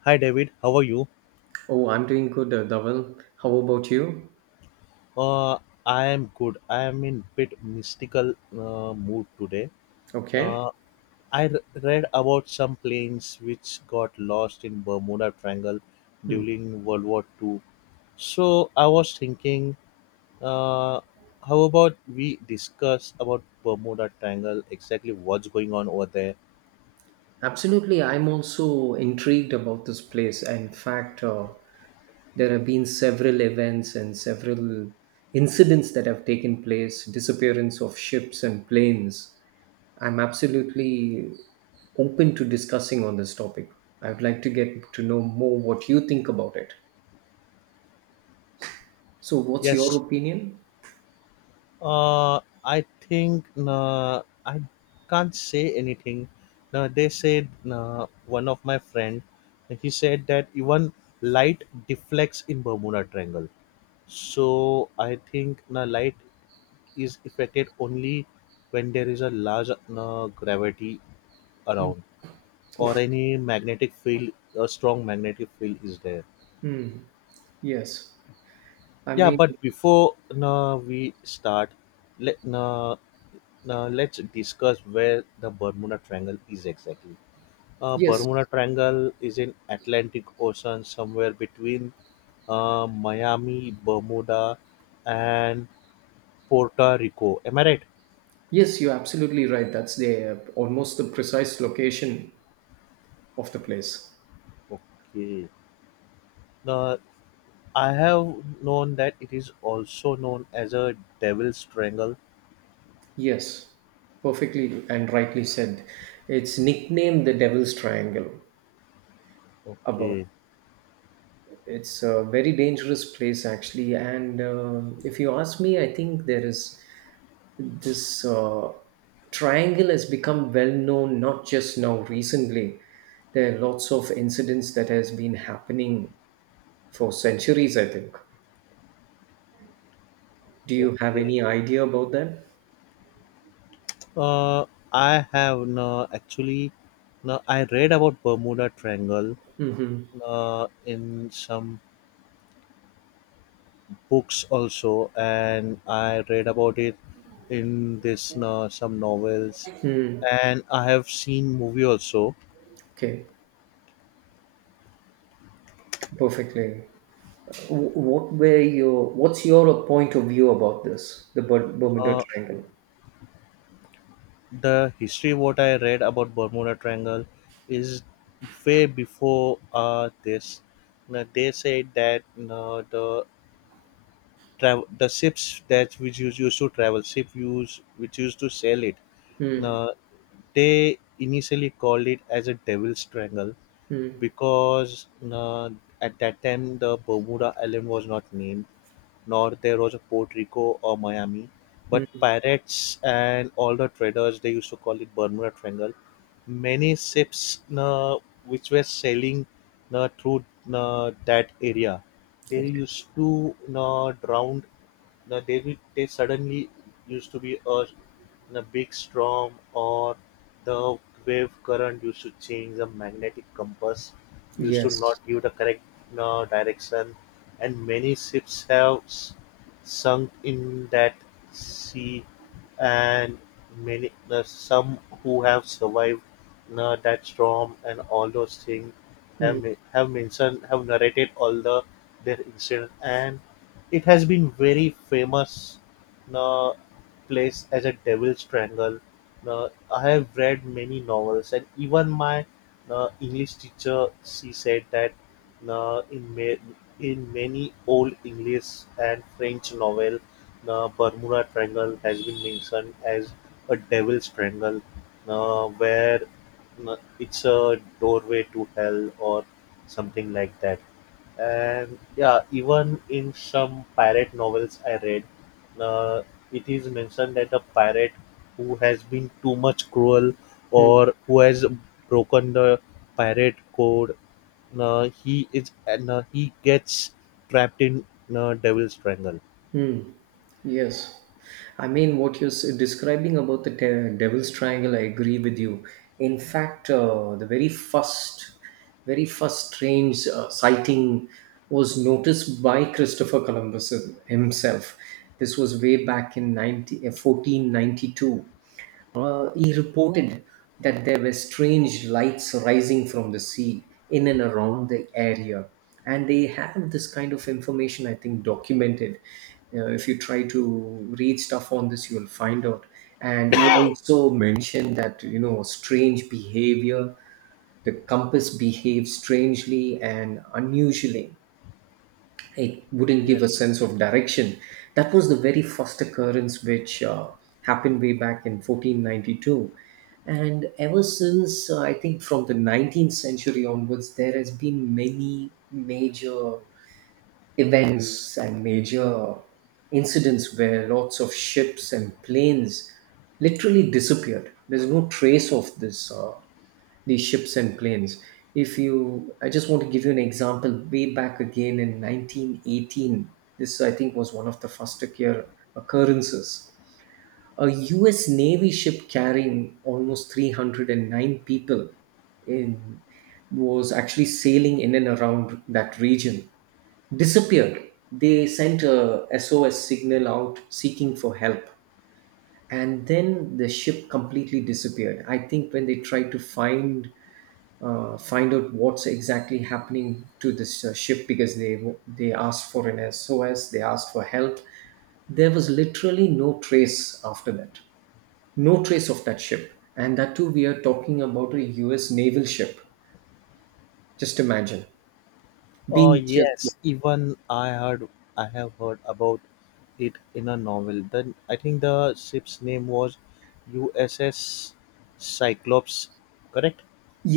Hi David, how are you? Oh, I'm doing good, Dhaval. How about you? Uh, I am good. I am in bit mystical mood today. Okay. Uh, read about some planes which got lost in Bermuda Triangle Hmm. during World War Two. So I was thinking, uh, how about we discuss about Bermuda Triangle, exactly what's going on over there? Absolutely. I'm also intrigued about this place. In fact, there have been several events and several incidents that have taken place, disappearance of ships and planes. I'm absolutely open to discussing on this topic. I would like to get to know more what you think about it. So, what's your Yes. opinion? I think I can't say anything. They said, one of my friend, he said that even light deflects in Bermuda Triangle. So I think light is affected only when there is a large gravity Hmm. around, or Okay. any magnetic field, a strong magnetic field is there. Hmm. Yes. I Yeah, mean, but before no, we start, let no. Now let's discuss where the Bermuda Triangle is exactly. Yes. Bermuda Triangle is in Atlantic Ocean, somewhere between Miami, Bermuda, and Puerto Rico. Am I right? Yes, you're absolutely right. That's the almost the precise location of the place. Okay. Now I have known that it is also known as a Devil's Triangle. Yes, perfectly and rightly said. It's nicknamed the Devil's Triangle. About Okay. it, it's a very dangerous place actually. And if you ask me, I think there is this triangle has become well known not just now recently. There are lots of incidents that has been happening for centuries, I think. Do you have Okay. any idea about that? Uh, I have no actually. No, I read about Bermuda Triangle Hmm. In some books also, and I read about it in this, some novels, Hmm. and I have seen movie also. Okay. Perfectly. What were your? What's your point of view about this? The Bermuda Uh, Triangle. the history what I read about Bermuda Triangle is way before this. Now, they said that the travel the ships that which used to travel ship use which used to sail it. Hmm. Now, they initially called it as a devil's triangle Hmm. because at that time the Bermuda Island was not named, nor there was a Puerto Rico or Miami, but Hmm. pirates and all the traders they used to call it Bermuda Triangle. Many ships which were sailing through that area, they Okay. used to drown. They suddenly used to be a in a big storm, or the wave current, you should change the magnetic compass. You should not Yes. give the correct direction, and many ships have sunk in that sea, and many, some who have survived that storm and all those things Hmm. have mentioned, have narrated all the their incident, and it has been very famous uh, place as a devil's triangle. Now, I have read many novels, and even my English teacher, she said that uh, in ma- in many old English and French novel, the Bermuda Triangle has been mentioned as a devil's triangle, where it's a doorway to hell or something like that. And yeah, even in some pirate novels I read uh, it is mentioned that a pirate who has been too much cruel, or who has broken the pirate code, he is and he gets trapped in devil's triangle. Hmm. Yes. I mean, what you're describing about the Devil's Triangle, I agree with you. In fact, the very first strange sighting was noticed by Christopher Columbus himself. This was way back in 90, 1492. He reported that there were strange lights rising from the sea in and around the area. And they have this kind of information, I think, documented. If you try to read stuff on this, you'll find out. And you also mentioned that, strange behavior, the compass behaves strangely and unusually, it wouldn't give a Yes. sense of direction. That was the very first occurrence which happened way back in 1492. And ever since, I think from the 19th century onwards, there has been many major events and major incidents where lots of ships and planes literally disappeared. There's no trace of this these ships and planes. If you, I just want to give you an example way back again in 1918. This, I think, was one of the first occurrences. A US Navy ship carrying almost 309 people in, was actually sailing in and around that region, disappeared. They sent a SOS signal out seeking for help. And then the ship completely disappeared. I think when they tried to find out what's exactly happening to this ship, because they asked for an SOS, they asked for help. There was literally no trace after that, no trace of that ship, and that too, we are talking about a U.S. naval ship. Just imagine Oh being just yes, even I have heard about it in a novel. Then I think the ship's name was USS Cyclops, correct?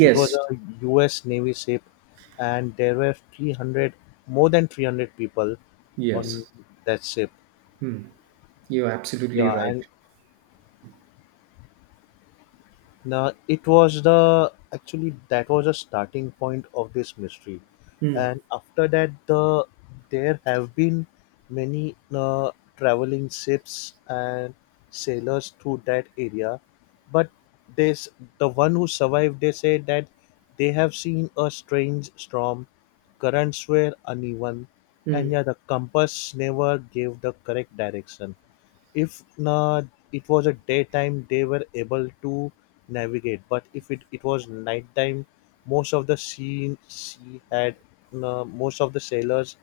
It was a US Navy ship, and there were 300, more than 300 people on yes, that ship. you're absolutely Yeah. right. And, Now, it was the actually that was the starting point of this mystery, Mm, and after that, there have been many traveling ships and sailors through that area, but this the one who survived. They say that they have seen a strange storm, currents were uneven, and mm, yeah, the compass never gave the correct direction. If na it was a daytime, they were able to navigate, but if it was nighttime, most of the sea had, most of the sailors,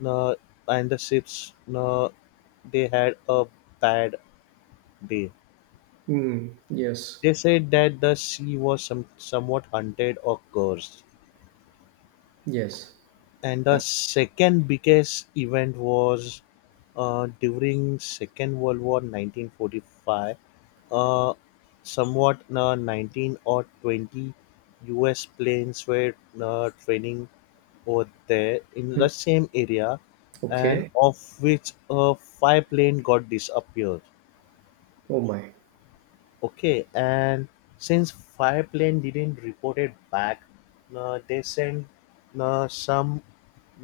na, and the ships, they had a bad day. mm, yes, They said that the sea was somewhat hunted or cursed. yes. And the Uh, second biggest event was, during Second World War, 1945. Uh, somewhat 19 or 20 U.S. planes were training over there in the mm, same area, and okay. of which five plane got disappeared. Oh my. Okay, and since Fireplane didn't report it back, they sent some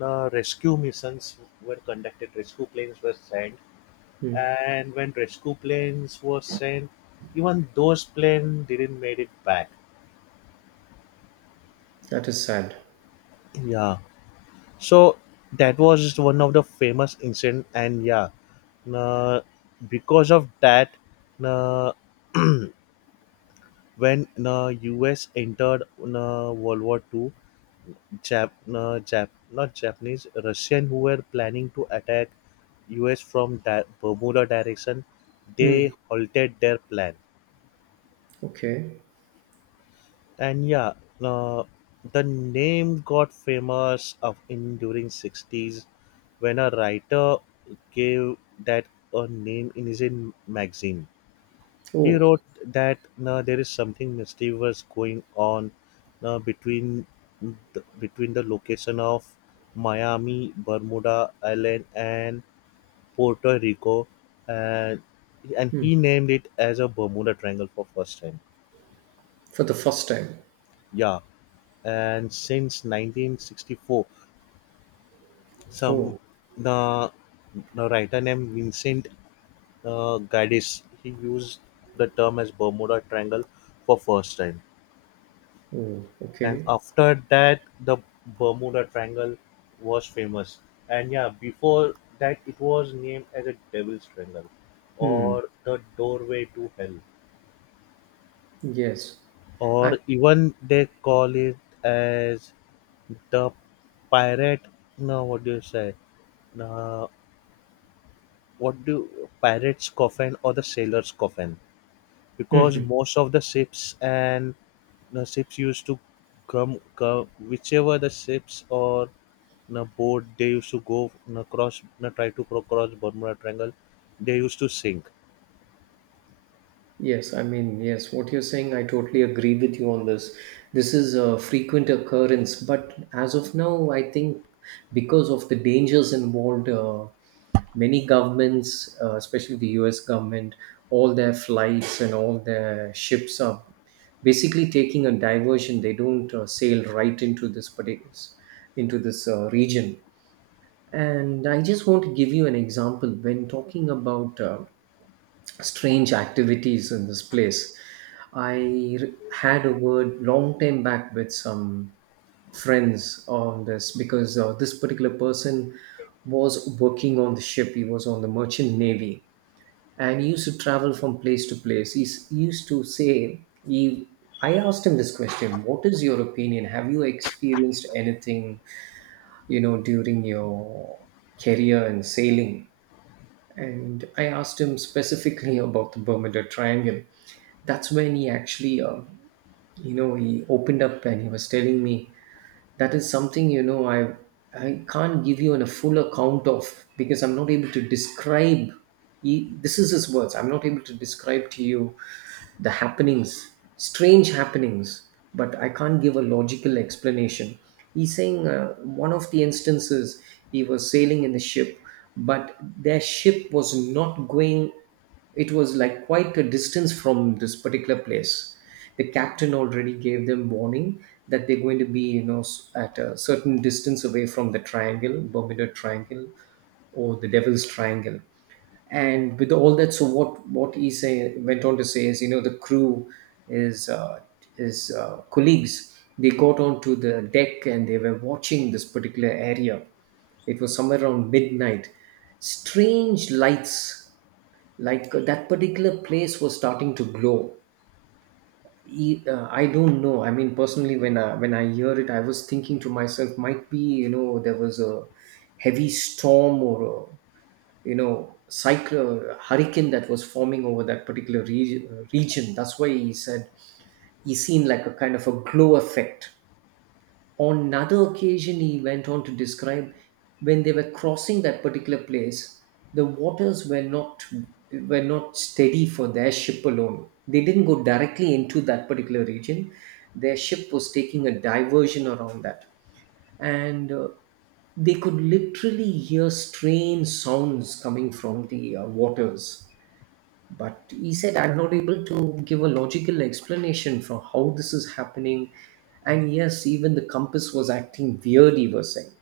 rescue missions were conducted. Rescue planes were sent, Mm, and when rescue planes were sent, even those planes didn't made it back. that is sad. Yeah. So that was one of the famous incident. And yeah, uh, because of that, uh, when U.S. entered World War Two, Jap, no, Jap, not Japanese, Russian who were planning to attack US from that Bermuda direction, they Mm, halted their plan. okay. And yeah, uh, the name got famous of in during 60s when a writer gave that a name in his, in magazine. He wrote Oh. that, "Now there is something mischievous going on now between the location of Miami, Bermuda Island, and Puerto Rico." And and Hmm. he named it as a Bermuda Triangle for first time. For the first time. Yeah, and since 1964, some Oh, the, the writer named Vincent, Gaddis, he used the term as Bermuda Triangle for first time. oh, And okay. after that, the Bermuda Triangle was famous. And yeah, before that it was named as a devil's triangle, Hmm. or the doorway to hell, Yes. or I even they call it as the pirate, no, what do you say, uh, what do pirates coffin or the sailor's coffin, because mhm. most of the ships and the ships used to come whichever the ships or the boat they used to go, cross, try to cross Bermuda Triangle, they used to sink. Yes, I mean, yes, what you're saying, I totally agree with you on this. This is a frequent occurrence, but as of now, I think because of the dangers involved, many governments, especially the US government, all their flights and all their ships are basically taking a diversion. They don't sail right into this particular, into this region. And I just want to give you an example when talking about strange activities in this place. I had a word long time back with some friends on this because this particular person was working on the ship. He was on the merchant navy and he used to travel from place to place. He used to say, I asked him this question, what is your opinion? Have you experienced anything, you know, during your career in sailing. And I asked him specifically about the Bermuda Triangle. That's when he actually, he opened up and he was telling me that is something, I can't give you a full account of because I'm not able to describe. This is his words. I'm not able to describe to you the happenings, strange happenings, but I can't give a logical explanation. He's saying one of the instances he was sailing in the ship, but their ship was not going, it was like quite a distance from this particular place. The captain already gave them warning that they're going to be, you know, at a certain distance away from the triangle, Bermuda Triangle, or the Devil's Triangle. And with all that, so what he say went on to say is, you know, the crew is his colleagues, they got onto the deck and they were watching this particular area. It was somewhere around midnight, strange lights, like that particular place was starting to glow. I don't know, I mean, personally, when I hear it, I was thinking to myself, might be, you know, there was a heavy storm, or, you know, cyclone, hurricane that was forming over that particular region. That's why he said he seen like a kind of a glow effect. On another occasion, he went on to describe when they were crossing that particular place, the waters were not steady for their ship alone. They didn't go directly into that particular region. Their ship was taking a diversion around that, and they could literally hear strange sounds coming from the waters. But he said, I'm not able to give a logical explanation for how this is happening. And yes, even the compass was acting weird, he was saying.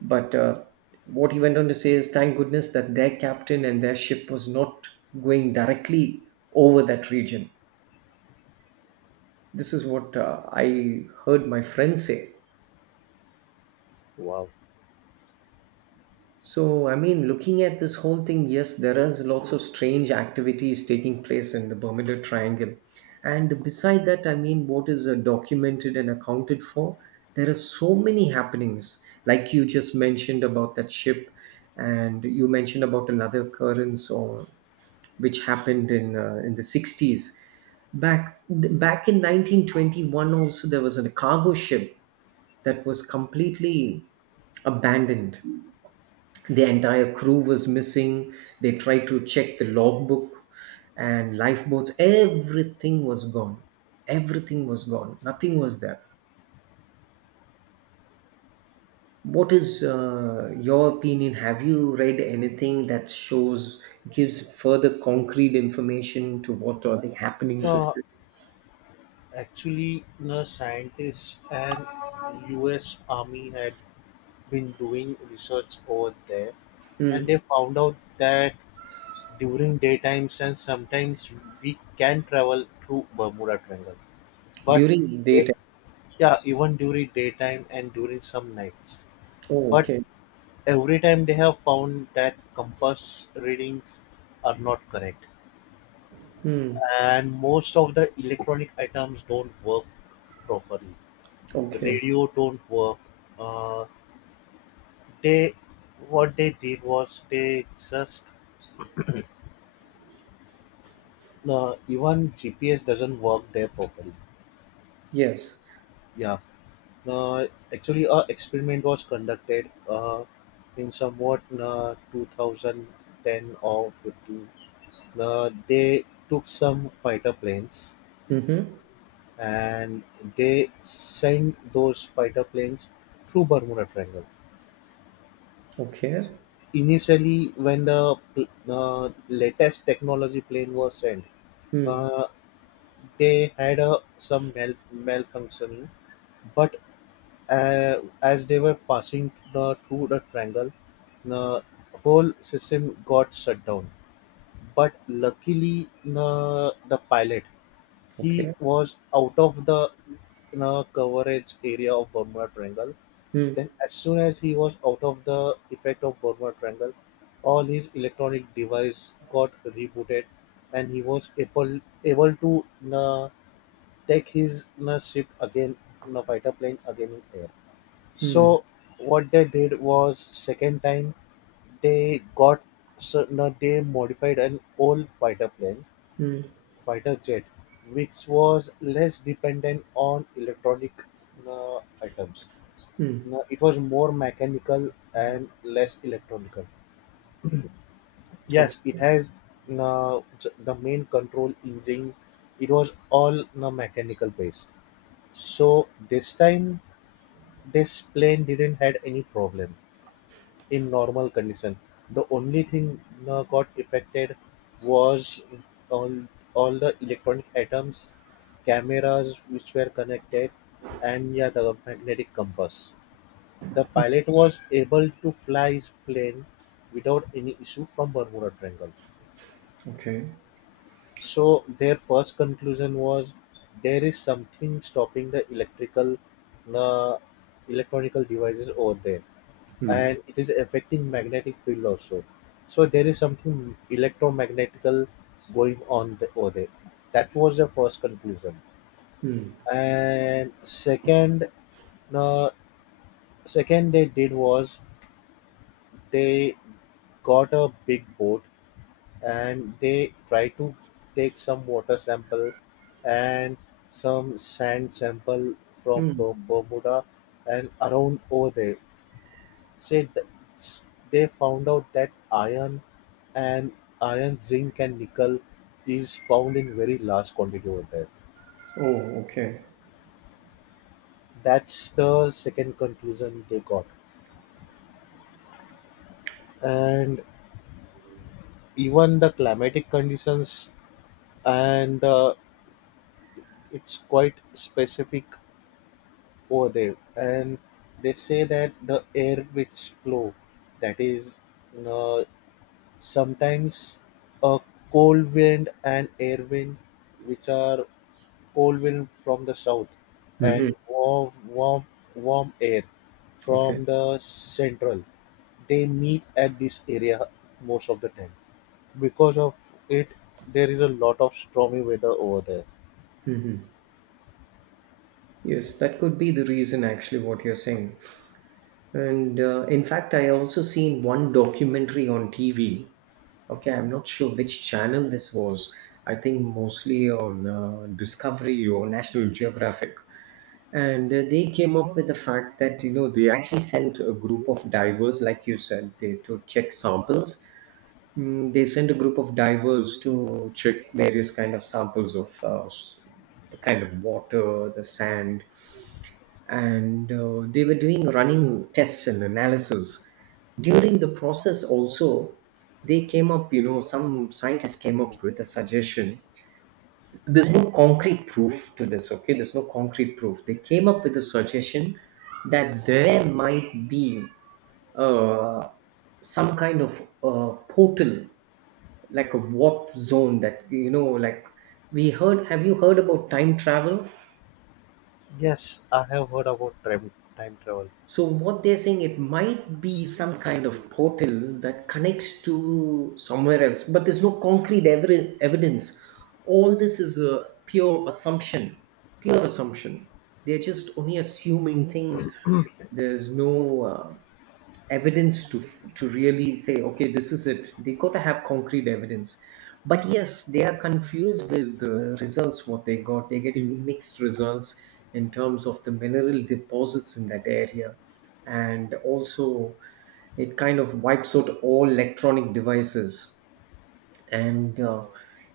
But what he went on to say is, thank goodness that their captain and their ship was not going directly over that region. This is what I heard my friend say. Wow. So, I mean, looking at this whole thing, yes, there is lots of strange activities taking place in the Bermuda Triangle. And beside that, I mean, what is documented and accounted for? There are so many happenings, like you just mentioned about that ship, and you mentioned about another occurrence or which happened in the 60s. Back back in 1921, also there was a cargo ship that was completely abandoned. The entire crew was missing. They tried to check the logbook and lifeboats. Everything was gone, everything was gone, nothing was there. What is your opinion? Have you read anything that shows, gives further concrete information to what are the happenings of uh, this? actually, the scientists and US army had been doing research over there, and they Hmm. found out that during daytimes and sometimes we can travel through Bermuda Triangle, but During they, daytime. yeah, even during daytime and during some nights. Oh, But okay. every time they have found that compass readings are not correct. Hmm. And most of the electronic items don't work properly. Okay. Radio don't work. Uh, they, what they did was they just, even GPS doesn't work there properly. Yes. Yeah. Uh, actually, a experiment was conducted in somewhat 2010 or 15. They took some fighter planes Mm-hmm. and they sent those fighter planes through Bermuda Triangle. Okay. Initially, when the latest technology plane was sent, Hmm. uh, they had a, some malfunctioning, but uh, as they were passing through the triangle, the whole system got shut down. But luckily, the pilot, he Okay. was out of the, coverage area of Bermuda Triangle. Hmm. Then as soon as he was out of the effect of Bermuda Triangle, all his electronic device got rebooted, and he was able to uh, take his ship again, fighter plane again in air. Hmm. So what they did was, second time, they got certain they modified an old fighter plane, Hmm. fighter jet, which was less dependent on electronic items. Hmm. It was more mechanical and less electronical. Yes, it Okay. has uh, the main control engine. It was all mechanical based. So this time, this plane didn't had any problem in normal condition. The only thing got affected was all, all the electronic items, cameras which were connected, and yeah, the magnetic compass. The pilot was able to fly his plane without any issue from Bermuda Triangle. Okay. So their first conclusion was, there is something stopping the electrical, uh, electronical devices over there, and it is affecting magnetic field also. So there is something electromagnetical going on over there. That was the first conclusion. Mm. And second, uh, they did was, they got a big boat and they tried to take some water sample and some sand sample from Mm. Bermuda and around over there. said th- s- they found out that and iron, zinc, and nickel is found in very large quantity over there. Oh, okay. That's the second conclusion they got. And even the climatic conditions and it's quite specific over there. And they say that the air which flow, that is, uh, sometimes a cold wind and air wind, which are cold wind from the south Mm. Hmm. and warm air Okay. from the central. They meet at this area most of the time. Because of it, there is a lot of stormy weather over there. Hmm. Yes, that could be the reason actually what you're saying. And in fact, I also seen one documentary on TV. Okay, I'm not sure which channel this was. I think mostly on Discovery or National Geographic. And they came up with the fact that, you know, they actually sent a group of divers, like you said, they to check samples. Mm, they sent a group of divers to check various kind of samples of the kind of water, the sand, and they were doing running tests and analysis. During the process, also they came up. You know, some scientists came up with a suggestion. There's no concrete proof to this. Okay, there's no concrete proof. They came up with a suggestion that there might be uh, some kind of portal, like a warp zone, that, you know, like we heard, have you heard about time travel? Yes, I have heard about time travel. So what they're saying, it might be some kind of portal that connects to somewhere else, but there's no concrete evidence. All this is a pure assumption, pure assumption. They're just only assuming things. There's no evidence to really say, okay, this is it. They got to have concrete evidence. But yes, they are confused with the results. What they got, they're getting mixed results in terms of the mineral deposits in that area. And also, it kind of wipes out all electronic devices. And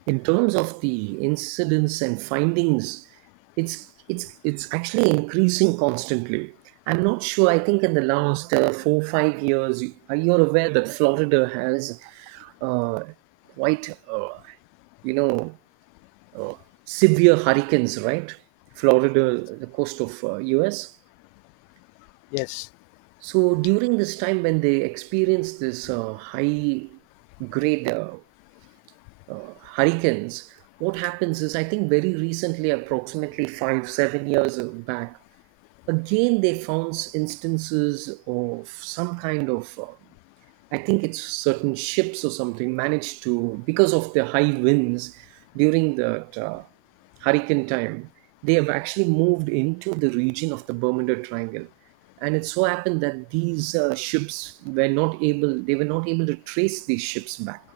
in terms of the incidents and findings, it's actually increasing constantly. I'm not sure, I think in the last 4, 5 years, you're aware that Florida has, uh, quite, you know, severe hurricanes, right? Florida, the coast of, US. Yes, So during this time, when they experience this high grade hurricanes, what happens is, I think very recently, approximately five, 7 years back, again they found instances of some kind of, I think it's certain ships or something managed to, because of the high winds during that hurricane time, they have actually moved into the region of the Bermuda Triangle. And it so happened that these ships were not able, they were not able to trace these ships back.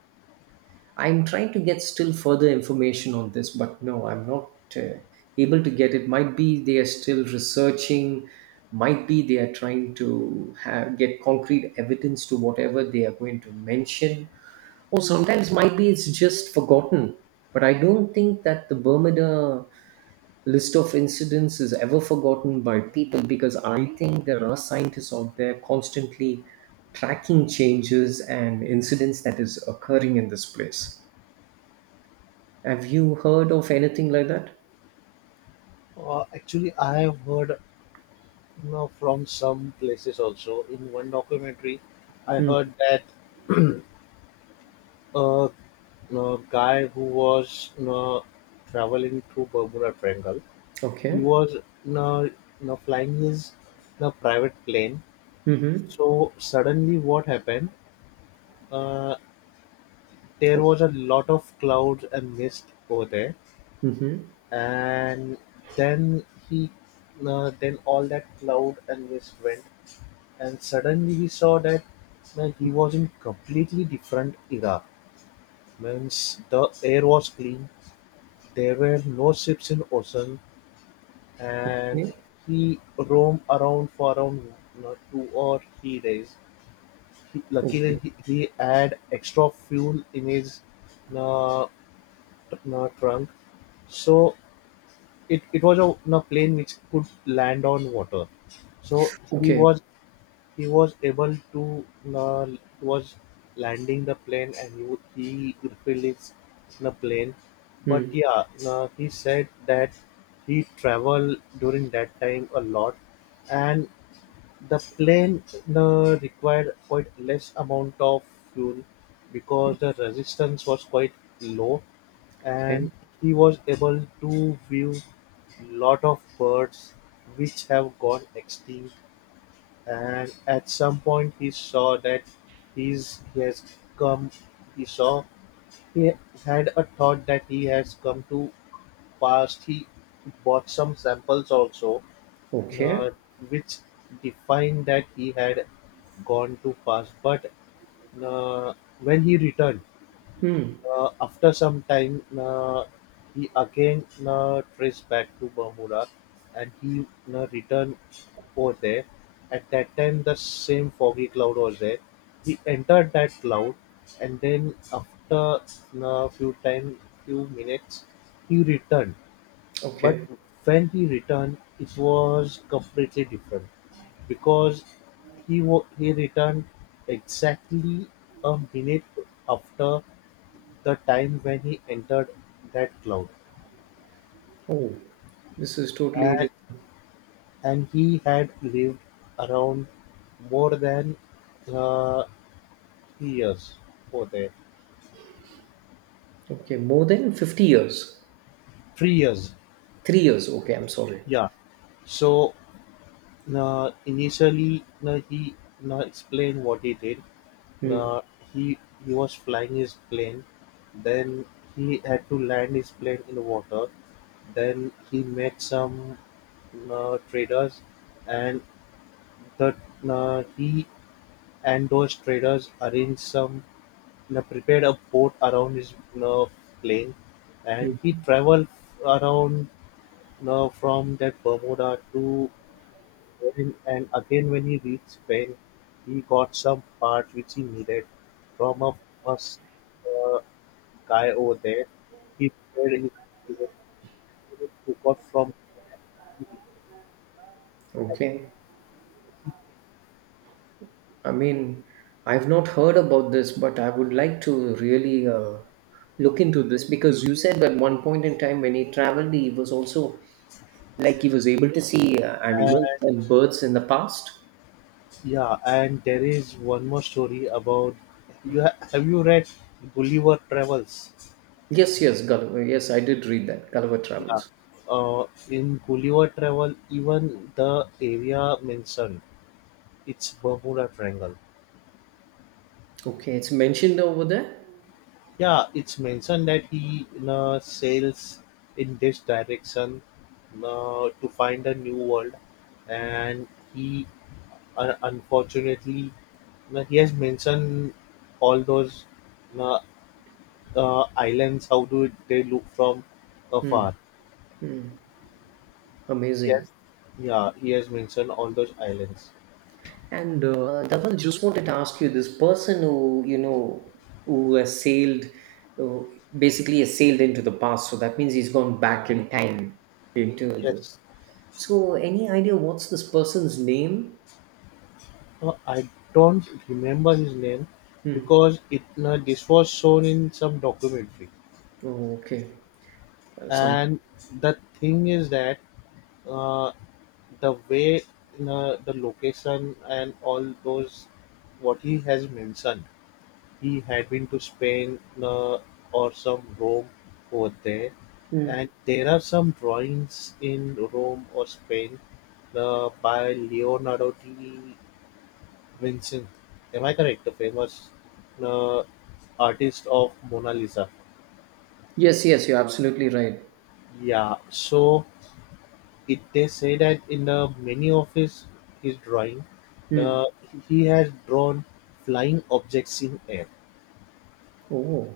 I'm trying to get still further information on this, but no, I'm not uh, able to get it. Might be they are still researching, might be they are trying to have, get concrete evidence to whatever they are going to mention, or sometimes might be it's just forgotten. But I don't think that the Bermuda list of incidents is ever forgotten by people, because I think there are scientists out there constantly tracking changes and incidents that is occurring in this place. Have you heard of anything like that? Actually, I have heard, from some places also. In one documentary, I Mm, heard that a, guy who was, traveling through Bermuda Triangle, he okay. was in a, in a flying his in a private plane. Mhm. So suddenly, what happened? Uh, there O was a lot of clouds and mist over there, mhm. and then he, then all that cloud and mist went, and suddenly he saw that, man, he was in completely different era. Means the air was clean, there were no ships in ocean, and Okay. he roamed around for around, 2 or 3 days. Luckily, Okay. he had extra fuel in his, uh, trunk. So it was a plane which could land on water. So he Okay. was he was able to, uh, was landing the plane, and he refilled his the plane. But Mm, yeah, he said that he traveled during that time a lot, and the plane required quite less amount of fuel because the resistance was quite low and okay. he was able to view lot of birds which have gone extinct. And at some point he saw that he's, he has come he saw he had a thought that he has come to past. He bought some samples also, Okay. uh, which defined that he had gone too fast. But uh, when he returned, Mm, after some time, he again traced back to Bermuda and he returned over there. At that time, the same foggy cloud was there. He entered that cloud and then after a few time, few minutes, he returned. But okay. when he returned, it was completely different because he returned exactly a minute after the time when he entered that cloud, Oh, this is totally and, diff. and he had lived around more than uh, 3 years over there. Okay, more than 50 years. 3 years, 3 years. Okay, I'm sorry. yeah. So initially, he explained what he did. Mm, Uh, he he was flying his plane, then he had to land his plane in water. Then he met some traders, and the he and those traders arranged some prepared a boat around his uh, plane, and he mm. traveled around from that Bermuda to when- And again when he reached Spain, he got some parts which he needed from a first uh, guy over there. He paid his eventually took off from Okay. I mean, I've not heard about this, but I would like to really look into this, because you said that one point in time when he traveled, he was also like he was able to see and, animals and birds in the past. yeah, and there is one more story about have you read Gulliver Travels? Yes, yes, Gulliver. Yes, I did read that. Gulliver Yeah, Travels. In Gulliver Travel, even the area mentioned it's Bermuda Triangle. Okay, it's mentioned over there. Yeah, it's mentioned that he sails in this direction, to find a new world, and he unfortunately he has mentioned all those uh, islands. How do they look from Hmm, afar? hmm, amazing. Yes, yeah, he has mentioned all those islands. And Dhaval, just wanted to ask you, this person who, you know, who has sailed, uh, basically has sailed into the past. So that means he's gone back in time into the. Yes, So, any idea what's this person's name? I don't remember his name Hmm. because it this was shown in some documentary. Oh, okay. Some. And the thing is that uh, the way the location and all those what he has mentioned, he had been to Spain, or some Rome over there, Hmm. and there are some drawings in Rome or Spain, by Leonardo da Vinci, am I correct, the famous uh, artist of Mona Lisa? Yes, yes, you're absolutely right. Yeah, so It They say that in the many of his drawing, Hmm. the he has drawn flying objects in air. Oh.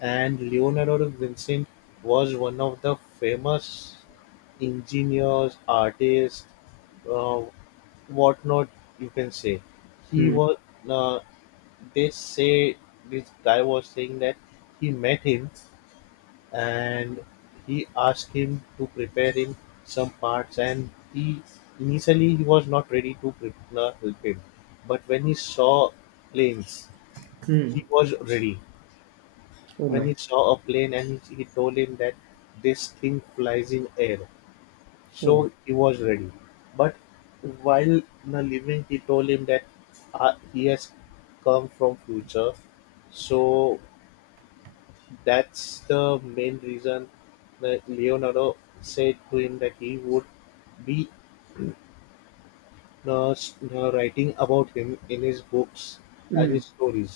And Leonardo da Vinci was one of the famous engineers, artists, uh, whatnot. You can say he Mm, was. Uh, they say this guy was saying that he met him and he asked him to prepare him some parts, and he initially he was not ready to prepare help him, but when he saw planes he mm. was ready. Oh When he my. saw a plane, he told him that this thing flies in air, so Oh. he was ready. But while na leaving he told him that he has come from future, so that's the main reason that Leonardo said to him that he would be writing about him in his books and Mm. his stories.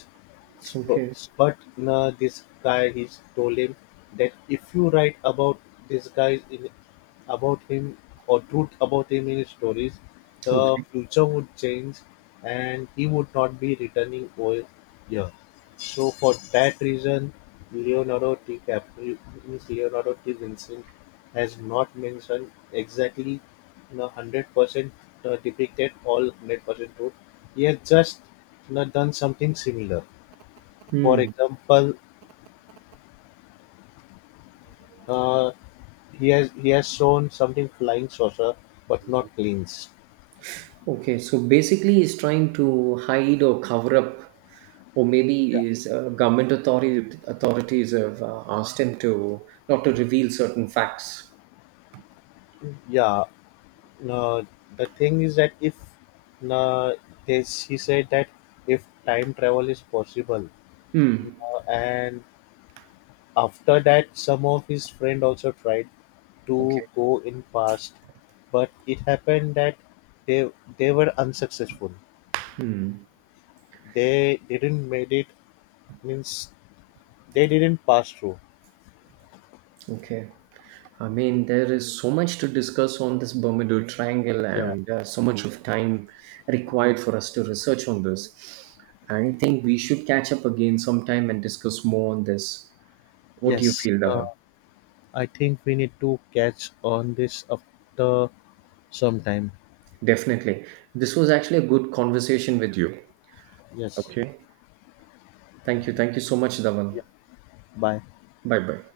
S- bu- Okay. But this guy, he told him that if you write about this guy, in, about him, or truth about him in his stories, the Okay. future would change and he would not be returning over here. So, for that reason, Leonardo DiCaprio, means Leonardo T. Vincent, has not mentioned exactly न 100%, depicted all 100% truth. He has just not done something similar. For Mm. example, uh, he has shown something flying saucer, but not planes. Okay. So basically, is trying to hide or cover up, or Yeah. maybe is, government authority, authorities have, asked him to not to reveal certain facts. Yeah. No, the thing is that if no, they, he said that if time travel is possible, Mm. no, and after that, some of his friend also tried to Okay. go in past, but it happened that they they were unsuccessful. They didn't made it, means they didn't pass through. Okay. I mean, there is so much to discuss on this Bermuda Triangle, Yeah. and so much of time required for us to research on this. I think we should catch up again sometime and discuss more on this. What do you Yes. feel, Dhawan? I think we need to catch on this after some time. Definitely. This was actually a good conversation with you. Yes. Okay. Thank you. Thank you so much, Yeah. Dhawan. Bye. Bye bye.